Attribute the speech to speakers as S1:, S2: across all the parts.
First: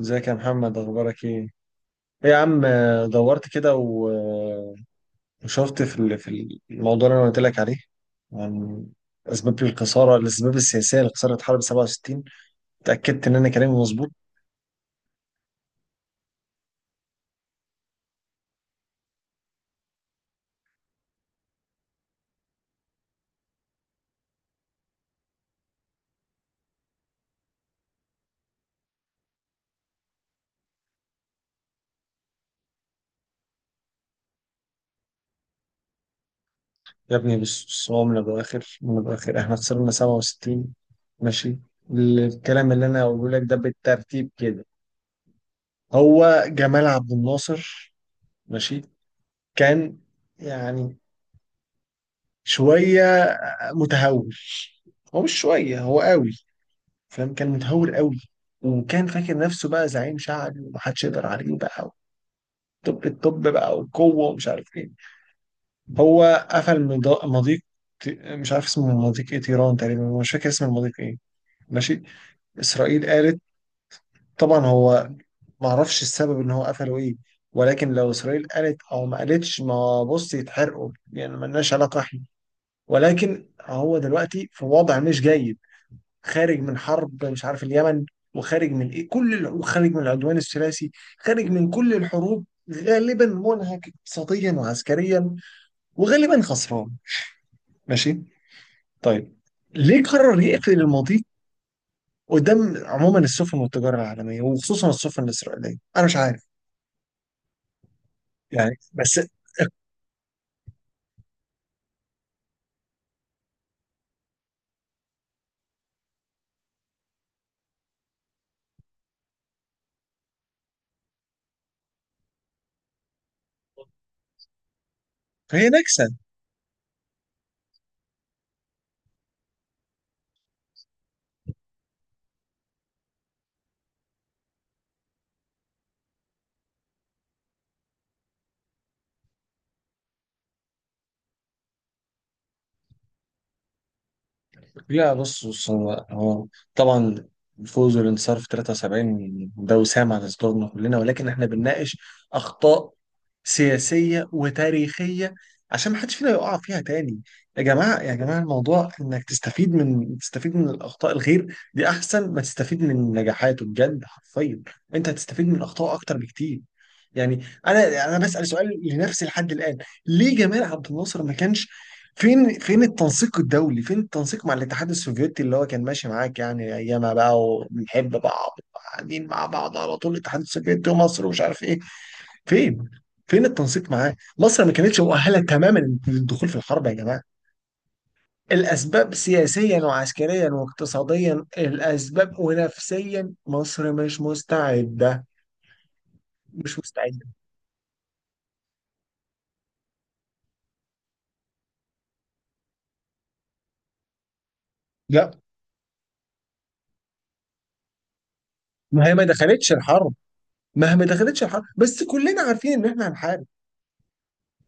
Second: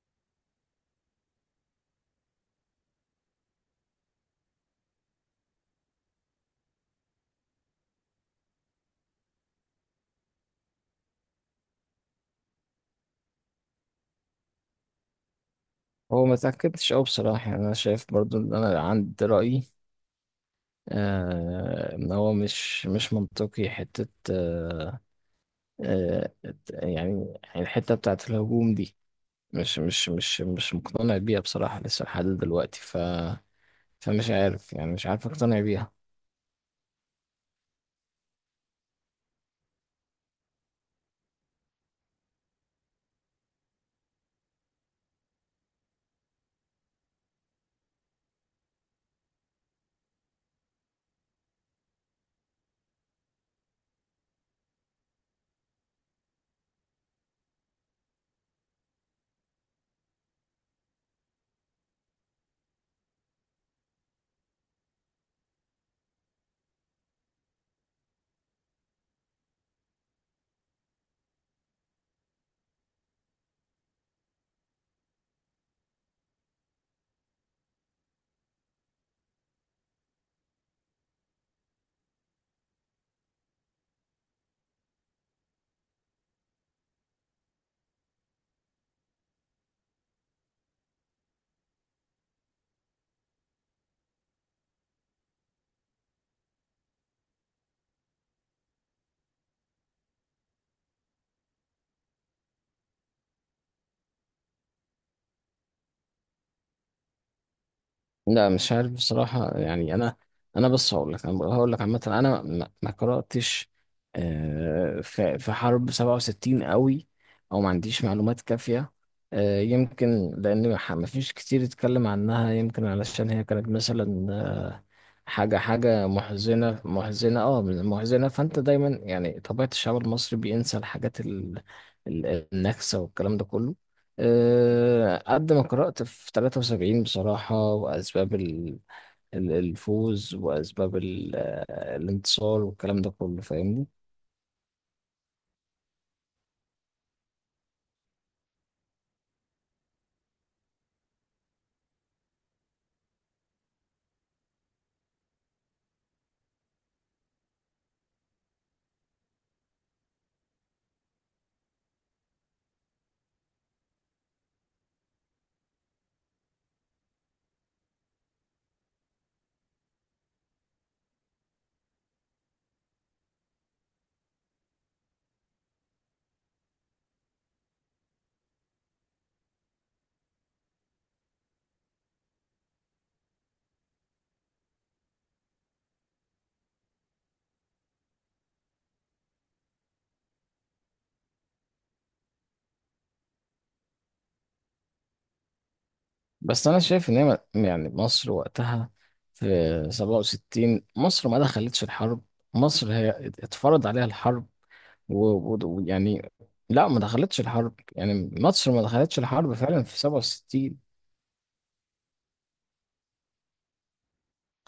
S1: ازيك يا محمد، اخبارك ايه؟ ايه يا عم، دورت كده وشفت في الموضوع اللي انا قلت لك عليه، عن اسباب الخساره، الاسباب السياسيه لخساره حرب 67. اتاكدت ان انا كلامي مظبوط.
S2: هو ما تأكدتش أوي بصراحة، يعني أنا شايف برضو إن أنا عندي رأيي. إن هو مش منطقي حتة. آه يعني الحتة بتاعة الهجوم دي، مش مقتنع بيها بصراحة لسه لحد دلوقتي. فمش عارف، يعني مش عارف أقتنع بيها.
S1: يا ابني، بص، هو من الاخر من الاخر احنا خسرنا 67. ماشي، الكلام اللي انا هقوله لك ده بالترتيب كده. هو جمال عبد الناصر، ماشي، كان يعني شويه متهور. هو مش شويه، هو قوي، فاهم، كان متهور قوي. وكان فاكر نفسه بقى زعيم شعبي ومحدش يقدر عليه بقى، الطب بقى والقوه ومش عارف ايه. هو قفل مضيق، مش عارف اسمه مضيق ايه، تيران تقريبا، مش فاكر اسم المضيق ايه. ماشي، اسرائيل قالت، طبعا هو ما اعرفش السبب ان هو قفله ايه، ولكن لو اسرائيل قالت او ما قالتش، ما بص يتحرقوا يعني، ملناش علاقه احنا. ولكن هو دلوقتي في وضع مش جيد، خارج من حرب مش عارف اليمن، وخارج من ايه، كل وخارج من العدوان الثلاثي، خارج من كل الحروب، غالبا منهك اقتصاديا وعسكريا، وغالبا خسران. ماشي، طيب، ليه قرر يقفل المضيق قدام عموما السفن والتجاره العالميه وخصوصا السفن الاسرائيليه؟ انا مش عارف
S2: لا مش
S1: يعني.
S2: عارف
S1: بس،
S2: بصراحة، يعني أنا بص هقول لك، أنا هقول لك عامة. أنا ما قرأتش في حرب 67 قوي، أو ما عنديش معلومات كافية. يمكن لأن ما فيش كتير اتكلم عنها، يمكن علشان هي كانت مثلا حاجة
S1: فهي نكسه.
S2: حاجة محزنة محزنة أه محزنة. فأنت دايما يعني طبيعة الشعب المصري بينسى النكسة والكلام ده كله. قد ما قرأت في 73 بصراحة، وأسباب الفوز، وأسباب الانتصار والكلام ده كله، فاهمني؟
S1: لا بص، هو طبعا الفوز والانتصار في 73 ده وسام على صدورنا كلنا، ولكن احنا بنناقش اخطاء سياسيه وتاريخيه عشان ما حدش فينا يقع فيها تاني. يا جماعه يا جماعه، الموضوع انك تستفيد من الاخطاء الغير دي احسن ما تستفيد من نجاحاته، بجد حرفيا، انت هتستفيد من الاخطاء اكتر بكتير. يعني انا بسال سؤال لنفسي لحد الان، ليه جمال عبد الناصر ما كانش، فين فين التنسيق الدولي، فين التنسيق مع الاتحاد السوفيتي اللي هو كان ماشي معاك يعني ايامها بقى، وبنحب بعض، قاعدين مع بعض على طول، الاتحاد السوفيتي ومصر ومش عارف ايه. فين فين التنسيق معاه؟ مصر ما كانتش مؤهله تماما للدخول في الحرب يا جماعه. الاسباب سياسيا وعسكريا واقتصاديا، الاسباب، ونفسيا مصر مش مستعده،
S2: بس
S1: مش
S2: أنا شايف إن هي
S1: مستعده.
S2: يعني مصر وقتها في 67 مصر ما دخلتش الحرب، مصر هي اتفرض عليها الحرب.
S1: لا،
S2: ويعني لا، ما دخلتش الحرب، يعني مصر ما
S1: ما هي
S2: دخلتش
S1: ما
S2: الحرب
S1: دخلتش
S2: فعلا في
S1: الحرب،
S2: 67.
S1: ما هي ما دخلتش الحرب بس كلنا عارفين ان احنا هنحارب،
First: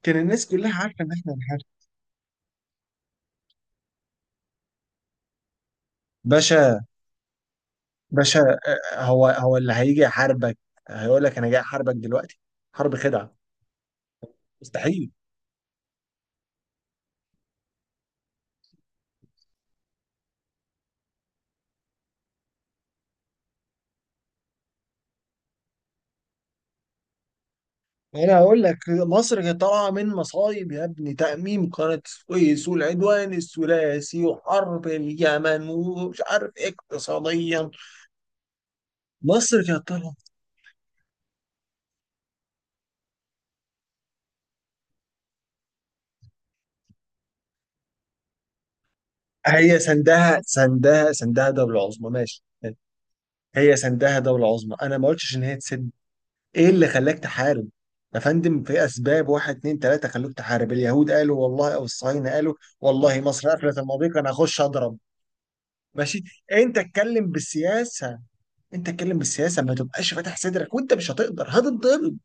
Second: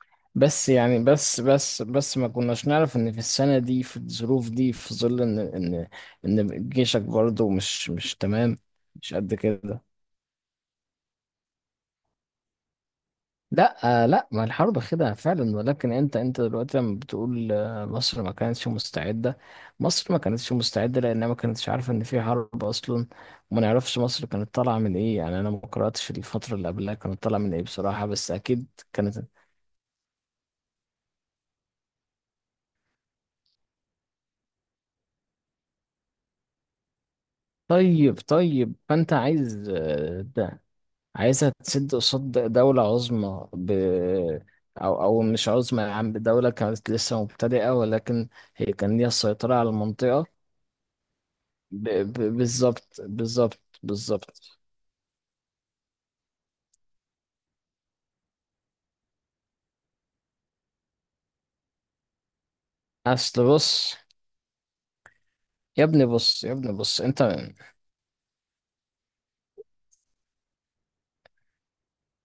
S1: كان الناس
S2: بس
S1: كلها عارفه
S2: يعني
S1: ان احنا
S2: بس
S1: هنحارب.
S2: بس بس ما كناش نعرف ان في السنة دي، في الظروف دي، في ظل ان
S1: باشا،
S2: جيشك برضو مش
S1: باشا،
S2: تمام، مش
S1: هو
S2: قد
S1: هو اللي
S2: كده.
S1: هيجي يحاربك؟ هيقول لك انا جاي احاربك دلوقتي؟ حرب خدعه،
S2: لا لا، ما الحرب
S1: مستحيل.
S2: خدعة فعلا، ولكن انت دلوقتي لما بتقول مصر ما كانتش مستعدة، مصر ما كانتش مستعدة لانها ما كانتش عارفة ان في حرب اصلا، وما نعرفش مصر كانت طالعة من ايه. يعني انا ما قرأتش الفترة اللي قبلها كانت طالعة من ايه بصراحة، بس
S1: انا هقول
S2: اكيد
S1: لك،
S2: كانت.
S1: مصر كانت طالعه من مصايب يا ابني، تأميم قناه السويس والعدوان الثلاثي وحرب اليمن ومش عارف اقتصاديا،
S2: طيب فانت
S1: مصر
S2: عايز
S1: كانت طالعه.
S2: عايزة تسد قصاد دولة عظمى، ب... أو أو مش عظمى يا عم، دولة كانت لسه مبتدئة، ولكن هي كان ليها السيطرة على
S1: هي
S2: المنطقة.
S1: سندها دوله عظمى، ماشي،
S2: بالظبط بالظبط
S1: هي سندها دوله
S2: بالظبط
S1: عظمى، انا ما قلتش ان هي تسد. ايه اللي خلاك تحارب؟ يا فندم، في اسباب، واحد اتنين تلاته، خلوك تحارب. اليهود قالوا والله، او الصهاينه قالوا والله،
S2: أصل
S1: مصر قفلت
S2: بص،
S1: المضيق، انا هخش اضرب.
S2: يا ابني
S1: ماشي،
S2: بص يا ابني
S1: انت
S2: بص أنت.
S1: اتكلم بالسياسه، انت اتكلم بالسياسه، ما تبقاش فاتح صدرك وانت مش هتقدر، هتتضرب،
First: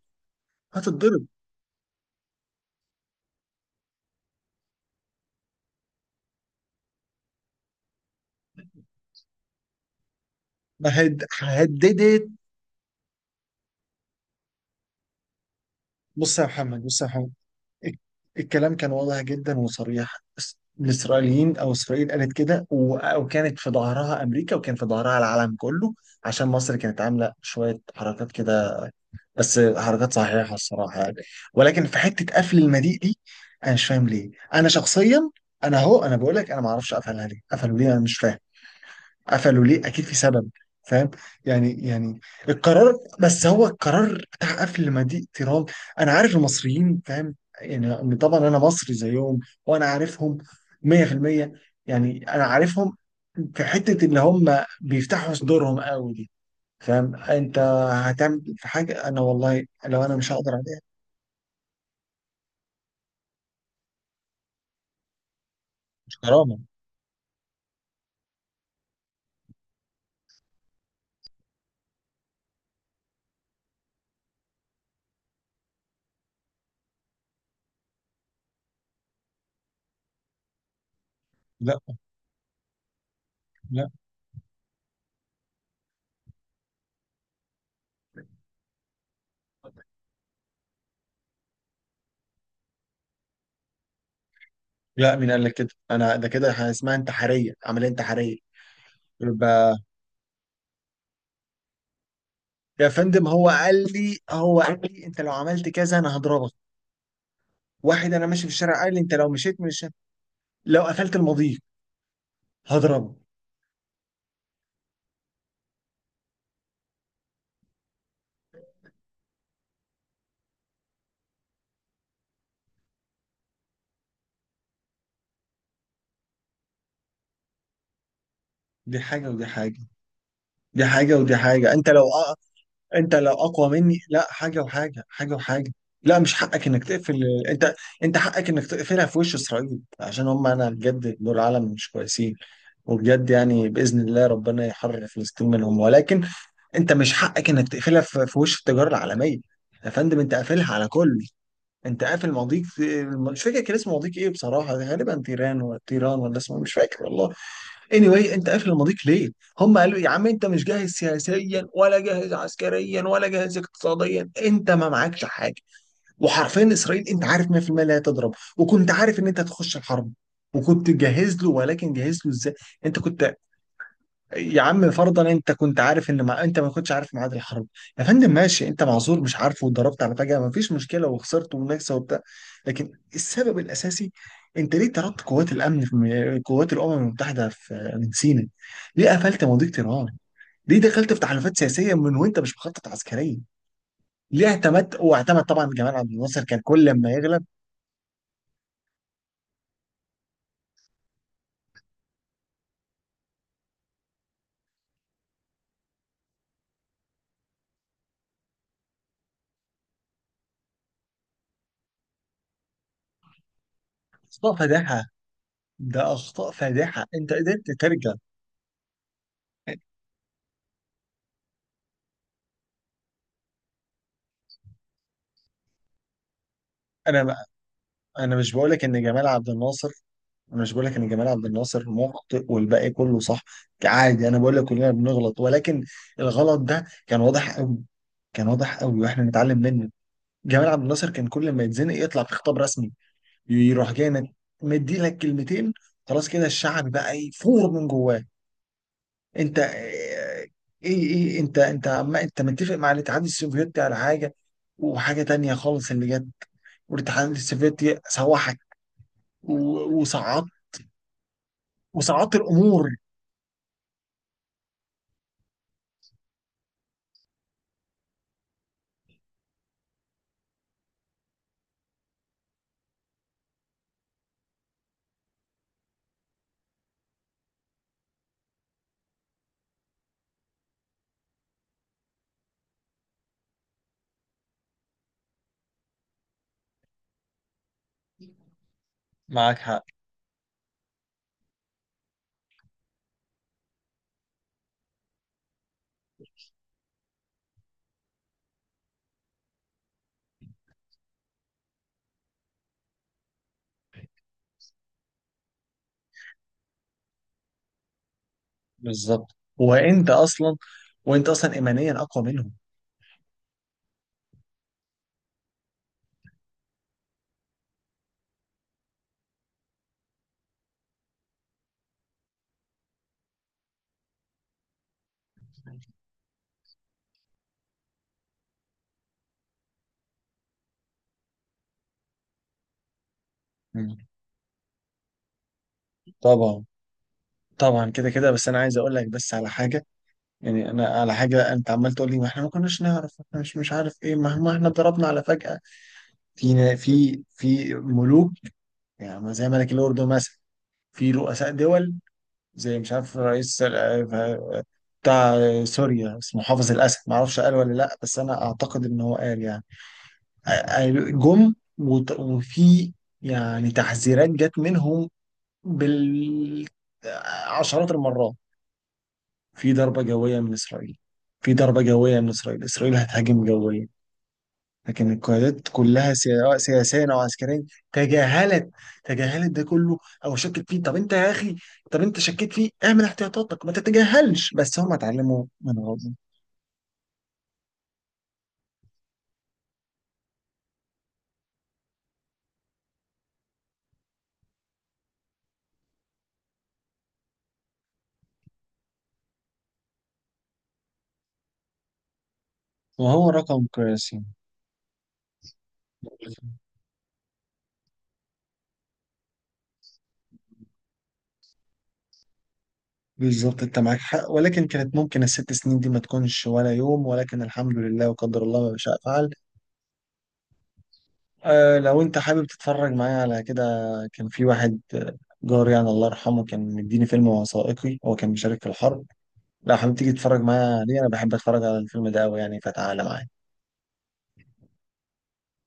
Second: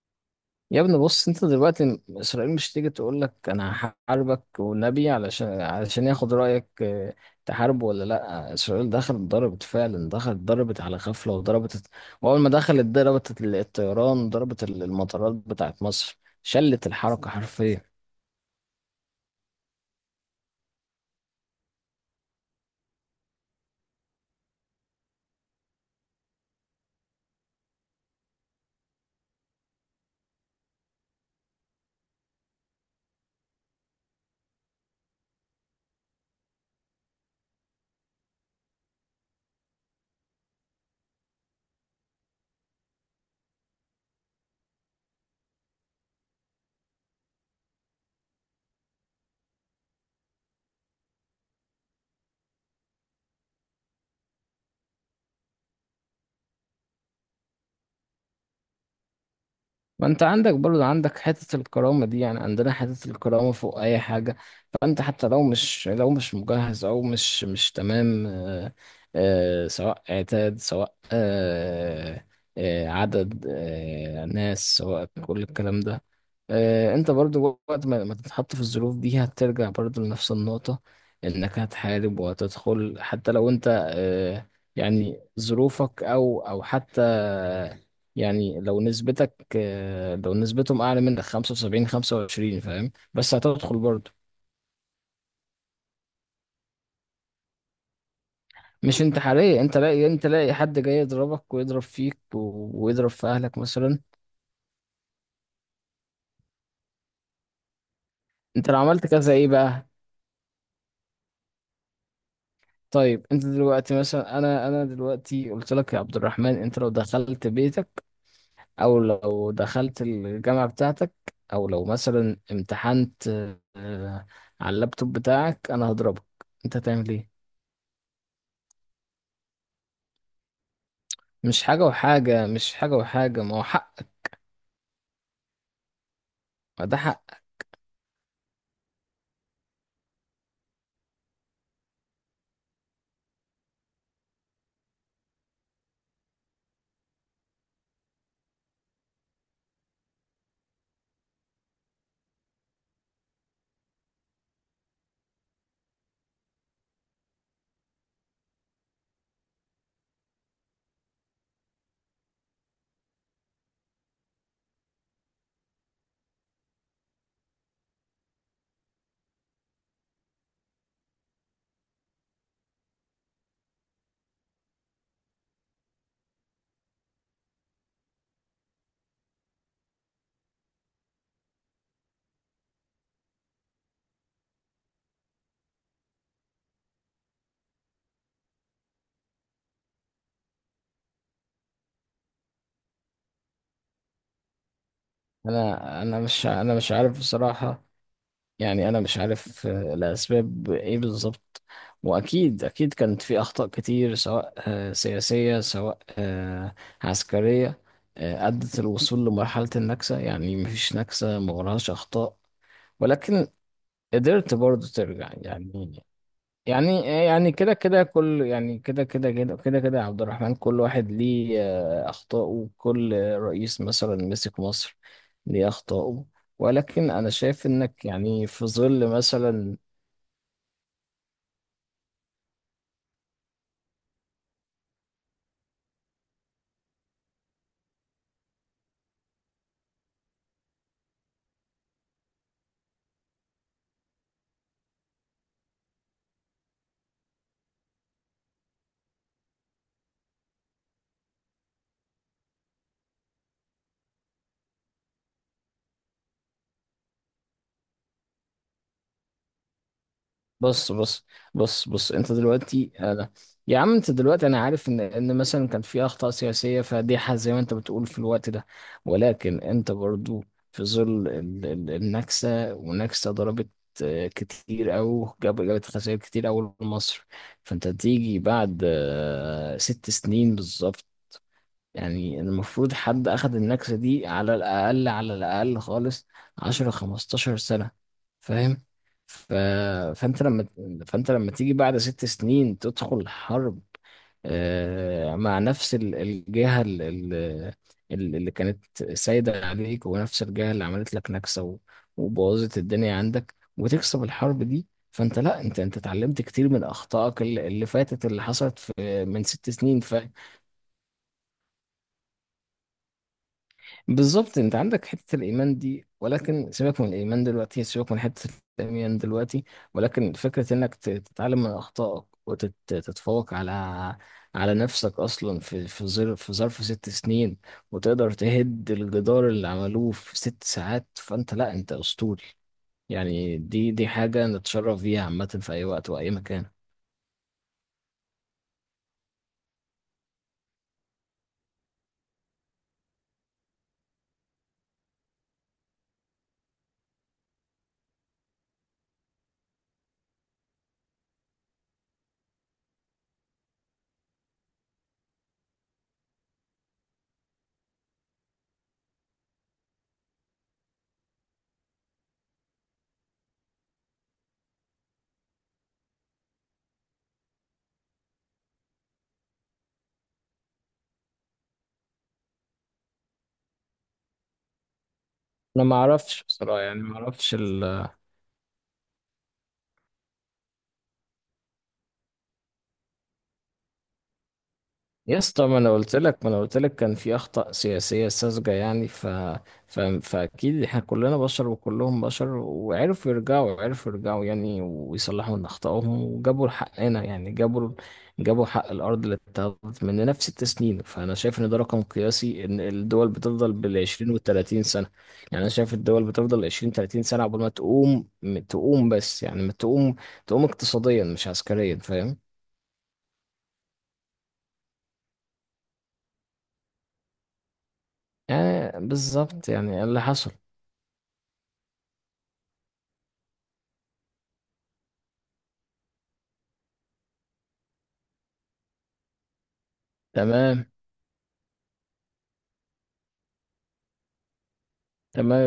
S2: يا ابني
S1: هتتضرب.
S2: بص، انت دلوقتي اسرائيل مش تيجي تقول لك انا هحاربك والنبي علشان ياخد رايك. اه، تحارب ولا لا؟ اسرائيل دخلت ضربت فعلا، دخلت ضربت
S1: ما
S2: على
S1: هد...
S2: غفله وضربت.
S1: هددت.
S2: واول ما دخلت ضربت الطيران، ضربت المطارات بتاعت مصر،
S1: بص يا محمد،
S2: شلت
S1: بص يا محمد،
S2: الحركه حرفيا.
S1: ال- الكلام كان واضح جدا وصريح. الاسرائيليين او اسرائيل قالت كده، وكانت في ظهرها امريكا وكان في ظهرها العالم كله. عشان مصر كانت عامله شويه حركات كده، بس حركات صحيحة الصراحة يعني، ولكن في حتة قفل المضيق دي أنا مش فاهم ليه، أنا شخصيا. أنا أهو، أنا بقول لك أنا ما أعرفش قفلها ليه، قفلوا ليه؟ أنا مش فاهم. قفلوا ليه؟ أكيد في سبب، فاهم. يعني يعني، القرار، بس هو القرار بتاع قفل مضيق تيران. أنا عارف المصريين، فاهم، يعني إن طبعا أنا مصري زيهم، وأنا عارفهم 100%، يعني أنا عارفهم. في حتة اللي هم بيفتحوا صدورهم قوي دي، فاهم انت، هتعمل في حاجه انا والله لو
S2: ما
S1: انا
S2: انت
S1: مش هقدر
S2: عندك
S1: عليها.
S2: برضه، عندك حتة الكرامة دي، يعني عندنا حتة الكرامة فوق أي حاجة. فأنت حتى لو مش،
S1: مش كرامه.
S2: مجهز، أو مش تمام، سواء عتاد، سواء عدد، ناس، سواء كل الكلام ده. انت برضه وقت ما تتحط في الظروف دي هترجع برضه لنفس النقطة، انك
S1: لا،
S2: هتحارب وهتدخل حتى لو انت
S1: لا،
S2: آه، يعني ظروفك، او حتى يعني لو نسبتك لو نسبتهم اعلى منك 75-25، فاهم؟ بس هتدخل برضه.
S1: لا، مين قال لك كده؟ انا ده كده اسمها انتحاريه، عمليه انتحاريه.
S2: مش انتحارية،
S1: يبقى،
S2: انت لاقي حد جاي يضربك ويضرب فيك
S1: يا
S2: ويضرب
S1: فندم،
S2: في اهلك مثلا.
S1: هو قال لي، انت لو عملت كذا انا هضربك. واحد انا ماشي في
S2: انت لو
S1: الشارع قال لي
S2: عملت
S1: انت لو
S2: كذا ايه
S1: مشيت مش،
S2: بقى؟
S1: لو قفلت المضيق هضربك.
S2: طيب انت دلوقتي مثلا، انا دلوقتي قلت لك يا عبد الرحمن انت لو دخلت بيتك، او لو دخلت الجامعة بتاعتك، او لو مثلا امتحنت آه، على اللابتوب بتاعك، انا هضربك، انت هتعمل ايه؟
S1: دي حاجه ودي حاجه، دي حاجه ودي حاجه،
S2: مش حاجة
S1: انت لو
S2: وحاجة، ما هو
S1: اقوى
S2: حق،
S1: مني. لا، حاجه وحاجه، حاجه وحاجه. لا، مش حقك انك
S2: ما ده
S1: تقفل.
S2: حق.
S1: انت انت حقك انك تقفلها في وش اسرائيل عشان هم، انا بجد دول عالم مش كويسين، وبجد يعني باذن الله ربنا يحرر فلسطين منهم، ولكن انت مش حقك انك تقفلها في وش التجاره العالميه. يا فندم انت قافلها على كل، انت قافل مضيق، مش فاكر كان اسمه مضيق ايه بصراحه، غالبا تيران ولا تيران ولا اسمه مش فاكر والله. anyway، انت قافل المضيق ليه؟ هم قالوا إيه؟ يا عم انت مش جاهز سياسيا، ولا جاهز عسكريا، ولا جاهز اقتصاديا، انت ما معكش حاجه. وحرفيا اسرائيل انت عارف 100% لا تضرب، وكنت عارف ان انت هتخش الحرب، وكنت جاهز له، ولكن جاهز له ازاي؟ انت كنت، يا عم فرضا انت كنت عارف ان انت ما كنتش عارف ميعاد الحرب، يا فندم ماشي، انت معذور مش عارفه، واتضربت على فجأة، ما فيش مشكلة، وخسرت ومناكسة وبتاع. لكن السبب الاساسي، انت ليه طردت قوات الامن في قوات الامم المتحدة في، من سيناء؟ ليه قفلت مضيق طيران؟ ليه دخلت في تحالفات سياسية من وانت مش مخطط عسكريا؟ ليه اعتمدت، واعتمد طبعا جمال
S2: انا
S1: عبد
S2: انا
S1: الناصر
S2: مش
S1: كان
S2: انا
S1: كل
S2: مش
S1: لما
S2: عارف
S1: يغلب.
S2: بصراحة، يعني انا مش عارف الاسباب ايه بالظبط. واكيد كانت في اخطاء كتير، سواء سياسية، سواء عسكرية، ادت الوصول لمرحلة النكسة. يعني مفيش نكسة ما وراهاش اخطاء، ولكن قدرت
S1: اخطاء
S2: برضو
S1: فادحة،
S2: ترجع يعني.
S1: ده اخطاء
S2: يعني
S1: فادحة، انت
S2: يعني
S1: قدرت
S2: كده كده
S1: ترجع.
S2: كل يعني كده كده كده كده كده يا عبد الرحمن، كل واحد ليه أخطاءه. كل رئيس مثلا مسك مصر ليه أخطاءه. ولكن أنا
S1: انا
S2: شايف إنك
S1: انا
S2: يعني
S1: مش
S2: في
S1: بقول لك ان
S2: ظل
S1: جمال عبد
S2: مثلا.
S1: الناصر، انا مش بقول لك ان جمال عبد الناصر مخطئ والباقي كله صح، عادي، انا بقول لك كلنا بنغلط، ولكن الغلط ده كان واضح قوي، كان واضح قوي واحنا نتعلم منه. جمال عبد الناصر كان كل ما يتزنق يطلع في خطاب رسمي، يروح جاي مدي لك كلمتين، خلاص كده الشعب بقى يفور من جواه. انت، ايه انت عم انت متفق مع الاتحاد السوفيتي على حاجه، وحاجه تانية خالص اللي جت، والاتحاد السوفيتي سوحك، وصعد،
S2: بص بص بص انت
S1: وصعدت الامور.
S2: دلوقتي انا، يا عم انت دلوقتي انا عارف ان مثلا كان في اخطاء سياسيه فادحه زي ما انت بتقول في الوقت ده، ولكن انت برضو في ظل النكسه، ونكسه ضربت كتير، او جابت خسائر كتير أوي لمصر. فانت تيجي بعد 6 سنين بالظبط، يعني المفروض حد أخد النكسة دي على الأقل، خالص 10 15 سنة، فاهم؟ ف...
S1: معاك حق،
S2: فأنت لما فأنت لما تيجي بعد 6 سنين تدخل حرب مع نفس الجهة، اللي كانت سايدة عليك، ونفس الجهة اللي عملت لك نكسة وبوظت الدنيا عندك، وتكسب الحرب دي. فانت لا، انت اتعلمت كتير من اخطائك اللي فاتت، اللي حصلت في
S1: بالظبط.
S2: من 6 سنين.
S1: وانت اصلا ايمانيا اقوى منهم.
S2: بالظبط، انت عندك حته الايمان دي، ولكن سيبك من الايمان دلوقتي، سيبك من حته الايمان دلوقتي. ولكن فكره انك تتعلم من اخطائك وتتفوق على نفسك اصلا، في ظرف، 6 سنين، وتقدر تهد الجدار اللي عملوه في 6 ساعات. فانت لا، انت اسطوري، يعني دي
S1: مم.
S2: دي حاجه نتشرف بيها عامه في اي وقت واي
S1: طبعا،
S2: مكان.
S1: طبعا، كده كده، بس انا عايز اقول لك بس على حاجه، يعني انا على حاجه. انت عمال تقول لي ما احنا ما كناش نعرف، احنا مش، مش عارف ايه ما احنا ضربنا على فجاه. في في ملوك، يعني زي ملك الاردن مثلا، في رؤساء دول، زي مش عارف رئيس بتاع سوريا، اسمه حافظ الاسد، ما اعرفش قال ولا لا، بس انا اعتقد ان هو قال يعني. جم وفي يعني تحذيرات جت منهم بالعشرات المرات، في ضربة جوية من إسرائيل، في ضربة جوية من إسرائيل، إسرائيل هتهاجم جويا. لكن القيادات
S2: انا ما
S1: كلها
S2: اعرفش
S1: سواء
S2: بصراحه، يعني
S1: سياسيا
S2: ما
S1: أو
S2: اعرفش.
S1: عسكريا تجاهلت تجاهلت ده كله، أو شكت فيه. طب أنت يا أخي، طب أنت شكيت فيه اعمل احتياطاتك، ما تتجاهلش. بس هم
S2: يا
S1: اتعلموا
S2: اسطى، ما
S1: من
S2: انا
S1: غلطهم،
S2: قلت لك ما انا قلت لك كان في اخطاء سياسيه ساذجه. يعني فاكيد احنا كلنا بشر، وكلهم بشر، وعرفوا يرجعوا عرفوا يرجعوا يعني، ويصلحوا من اخطائهم، وجابوا حقنا. يعني جابوا حق الارض اللي اتاخدت مننا في 6 سنين. فانا شايف ان ده رقم قياسي، ان الدول
S1: وهو رقم
S2: بتفضل
S1: قياسي.
S2: بالـ20 والـ30 سنة. يعني انا شايف الدول بتفضل 20 30 سنة قبل ما تقوم، تقوم بس يعني ما تقوم تقوم اقتصاديا مش عسكريا، فاهم؟
S1: بالظبط انت معاك حق، ولكن كانت ممكن الست سنين دي ما تكونش ولا يوم، ولكن الحمد لله، وقدر الله ما شاء
S2: يعني
S1: فعل.
S2: بالظبط، يعني اللي حصل.
S1: آه، لو انت حابب تتفرج معايا على كده، كان في واحد جاري يعني الله يرحمه، كان مديني فيلم وثائقي، هو كان مشارك في الحرب. لو حابب تيجي تتفرج معايا
S2: تمام
S1: عليه، انا بحب اتفرج على الفيلم ده قوي يعني، فتعالى معايا.
S2: تمام.